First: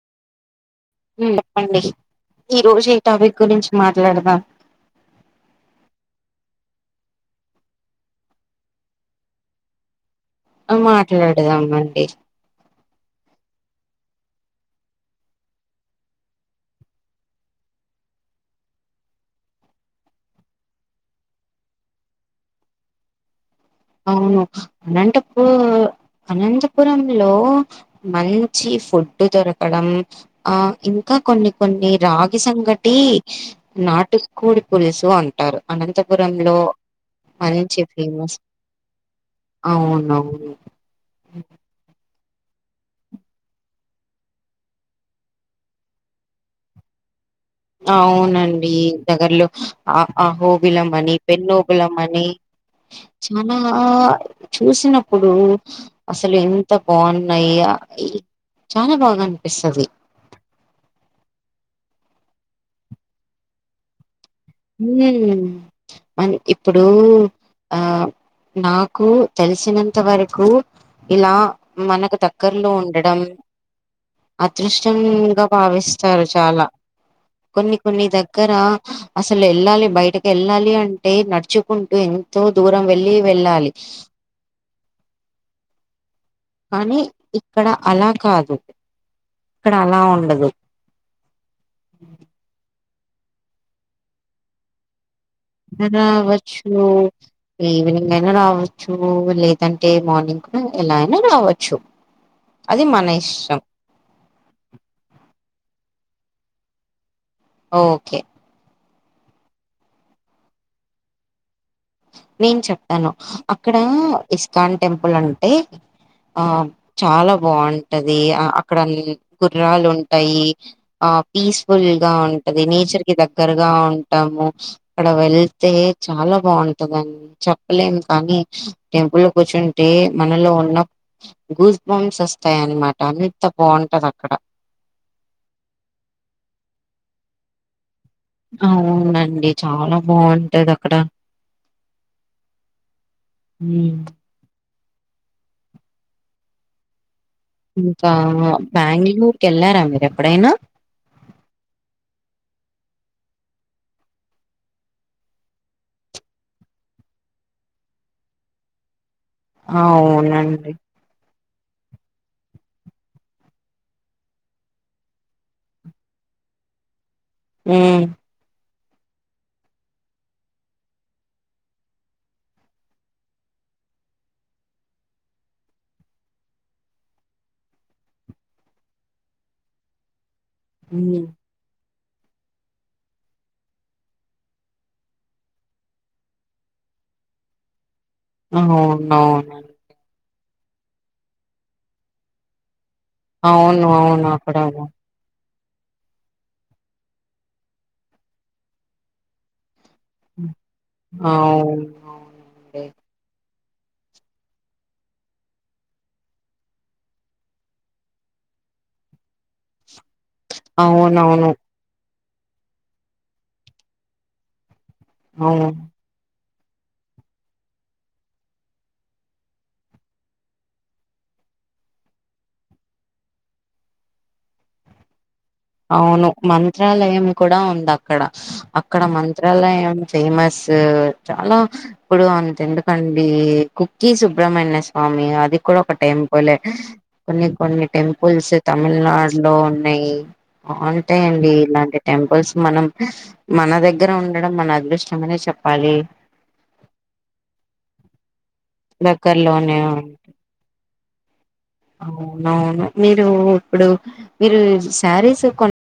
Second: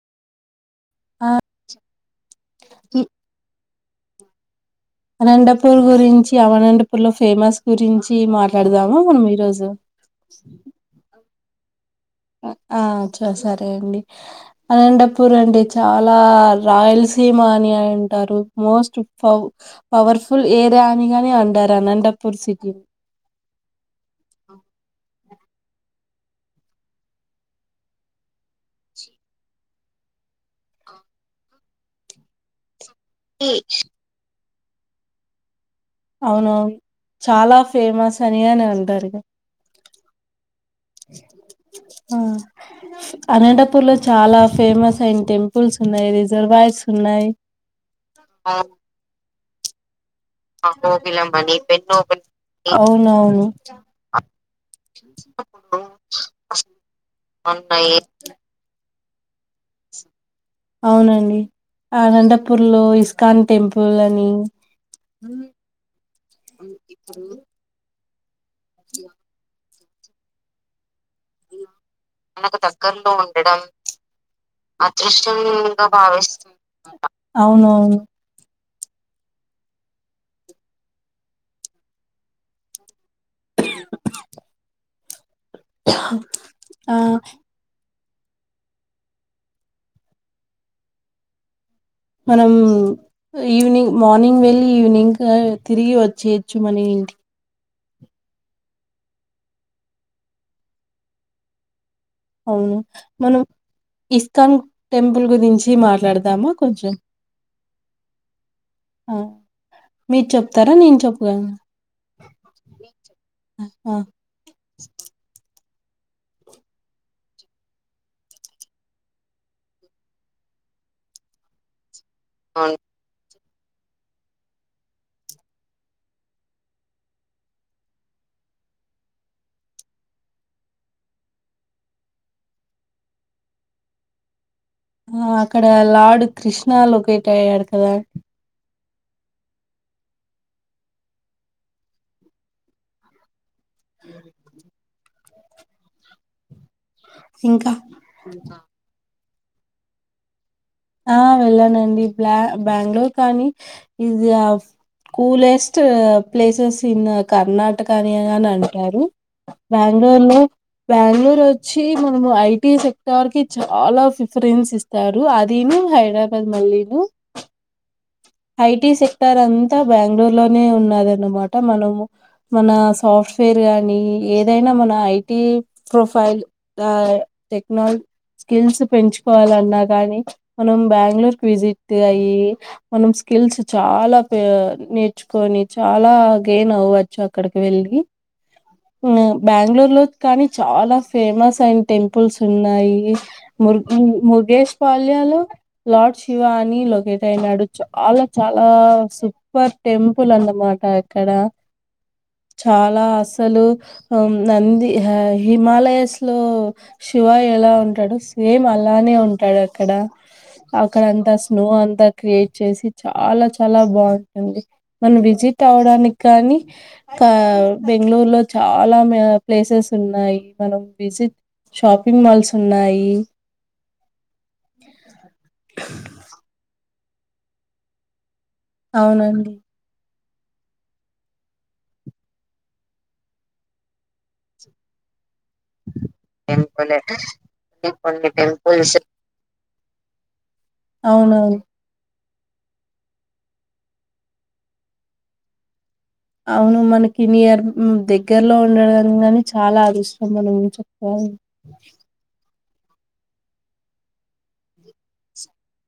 హు ఆ బాగుంటది ఈ రోజు ఈ టాపిక్ గురించి మాట్లాడుదాం అనంతపూర్ గురించి అనంతపూర్ లో ఫేమస్ గురించి మాట్లాడదామ మనం ఈరోజు అ మాట్లాడు లేదా అవునండి ఆ చా సరే అండి అనంతపూర్ అండి చాలా రాయలసీమ అని అంటారు most pow powerful area అని గాని అంటారు అనంతపూర్ సిటీ అవును అనంత ఓ అనంతపురం లో మంచి ఫుడ్ దొరకడం ఆ ఇంకా కొన్ని కొన్ని రాగి సంగ టీ నాటు కోడి పులుసు అంటారు అనంతపురంలో అవునవును చాలా ఫేమస్ అది గాని అంటారు గా ఉహు ఉహు అ అనంతపూర్ లో చాలా ఫేమస్ అయిన టెంపుల్స్ ఉన్నాయి రిజర్వాయర్స్ ఉన్నాయి అవునండి దగ్గర్లో అ అహోబిలమని పెన్నోబిలమని అవునవును చాలా చూసినప్పుడు అసలు ఎంత బాగున్నాయ ఇ చాల బాగా అనిపిస్తది అవునండి అనంతపూర్ లో ఇస్కాన్ టెంపుల్ అని [unintelligible] ఇప్పుడూ ఆ నాకు తెలిసినన్ ఇంత వరకు ఇలా మనకు దగ్గరలో ఉండడం అదృష్టంగా భావిస్తారు చాల కొన్ని అవునవును కొన్ని దగ్గర హా అసలు వెళ్ళాలి బయటకి వెళ్ళాలి అంటే నడుచుకుంటూ ఎంతో దూరం వెళ్లి వెళ్లాలి ఆ కానీ ఇక్కడ అల కాదు ఇక్కడ అల ఉండదు మనం ఈవినింగ్ మార్నింగ్ వెళ్లి ఈవినింగ్ అ తిరిగి వచ్చేయొచ్చు రావచ్చు మనింటి ఈవినింగ్ అయినా రావచ్చు లేదంటే మార్నింగ్ కూడ ఎలా అయినా రావచ్చు అవును అది మన మనం ఇష్టం. ఇస్కాన్ టెంపుల్ గురించి మాట్లాడ దమ కొంచం ఓకే ఆ మీరు చెప్తారా నేను చెప్పగలన నేను చెప్తాను అక్కడ ఆ ఇస్కాన్ టెంపుల్ అంటే ఆ చాలా బాగుంటది అక్కడ గుర్రాలు ఉంటాయి ఆ పీస్ఫుల్ గా ఉంటది నేచర్ కి ద దగ్గరగా ఉంటాము అక్కడ వెళ్తే చాలా బాగుం ని చెప్పలేము కానీ టెంపుల్లో కూర్చుంటే మనలో ఉన్న గూస్ బంస్ వస్తాయిన్నమాట అంత బాగుంటది అక్కడ ఆ అక్కడ లార్డు కృష్ణ లొకేట్ అయ్యాడు కదా అవునండి చాలా బాగుంటది అక్కడ అ ఇంకా బ్యాంగ్ళూరు కెళ్లారా మీరు ఎప్పుడైనా ఆ వెళ్ళానండి బ్యా బెంగళూరు కానీ ఈజ్ కూలెస్ట్ ప్లేసెస్ ఇన్ కర్ణాటకని అని అంటారు ఆ బ్యాంగ్ళూరు లో అవునండి. బ్యాంగ్ళూరు వ చ్చి మనము ఐటి సెక్టర్ కి చాలా ఫిఫరెన్స్ ఇస్తారు అది దీము హైదరాబాద్ మల్లిను అ ఐటీ సెక్టర్ అంతా బెంగళూరులోనే ఉన్నదన్నమాట మనము మన సాఫ్ట్వేర్ కానీ ఏదైనా మన ఐటీ ప్రొఫైల్ టెక్నాల స్కిల్స్ పెంచుకోవాలన్నా కానీ మనం ఉమ్ బ్యాంగ్ళూరు కి విజి అయిి మనం స్కిల్స్ చాలా నేర్చుకొని చాలా గెన్ అవ్వచ్చు అక్కడికి వెళ్ళి అవునవును బెంగళూరు లో కానీ చాలా ఫేమస్ అయిన టెంపుల్స్ ఉన్నాయి ము అవును అవును అక్కడ ముర్గేష్ పాల ఇయాలో లార్డ్ శివా అని లొకేట్ అయినాడు చాలా చాలా సూపర్ టెంపుల్ అన్నమాట అక్కడ అవునవునండి చాలా అసలు నంది హిమాలయస్ లో శివ ఎలా ఉంటాడు సేమ్ అలానే ఉంటాడు ఎక్కడ ఆక్కడ అంద అవునవును స్నో అంద క్రియేట్ చేసి చాలా చాలా బాగుంటుంది మనం విజిట్ అవును అవడానికి కానీ బెంగళూరులో చాలా ప్లేసెస్ ఉన్నాయి మనం విజిట్ షాపింగ్ మాల్స్ ఉన్నాయి అవును మంత చత్రాలయం కూడా ఉంది అక్కడ అక్కడ అవునండి మంత్రాలయం ఏ ఫేమస్ చాలా ఇప్పుడు అంత ఎందుకండి కుకిీ సుబ్ర్మణ్య స్వామి ఇది కూడా ఒక టెంపుల్ కొన్ని కొన్ని టెంపుల్స్ తమిళనాడు లో ఉన్నాయి ఉంటాయండి అవునవును ఇలాంటి టెంపుల్స్ మనం మన దగ్గర ఉండడం మన అదృష్ట అనే చెప్పాలి అవును మనకి నియర్ దగ్గరలో ఉండడం కాని దగ్గరలోనే చాలా అదృష్టం మనం చెప్పాలి అవును అవును మీరు ఇప్పుడు మీరు శారీస్ కొ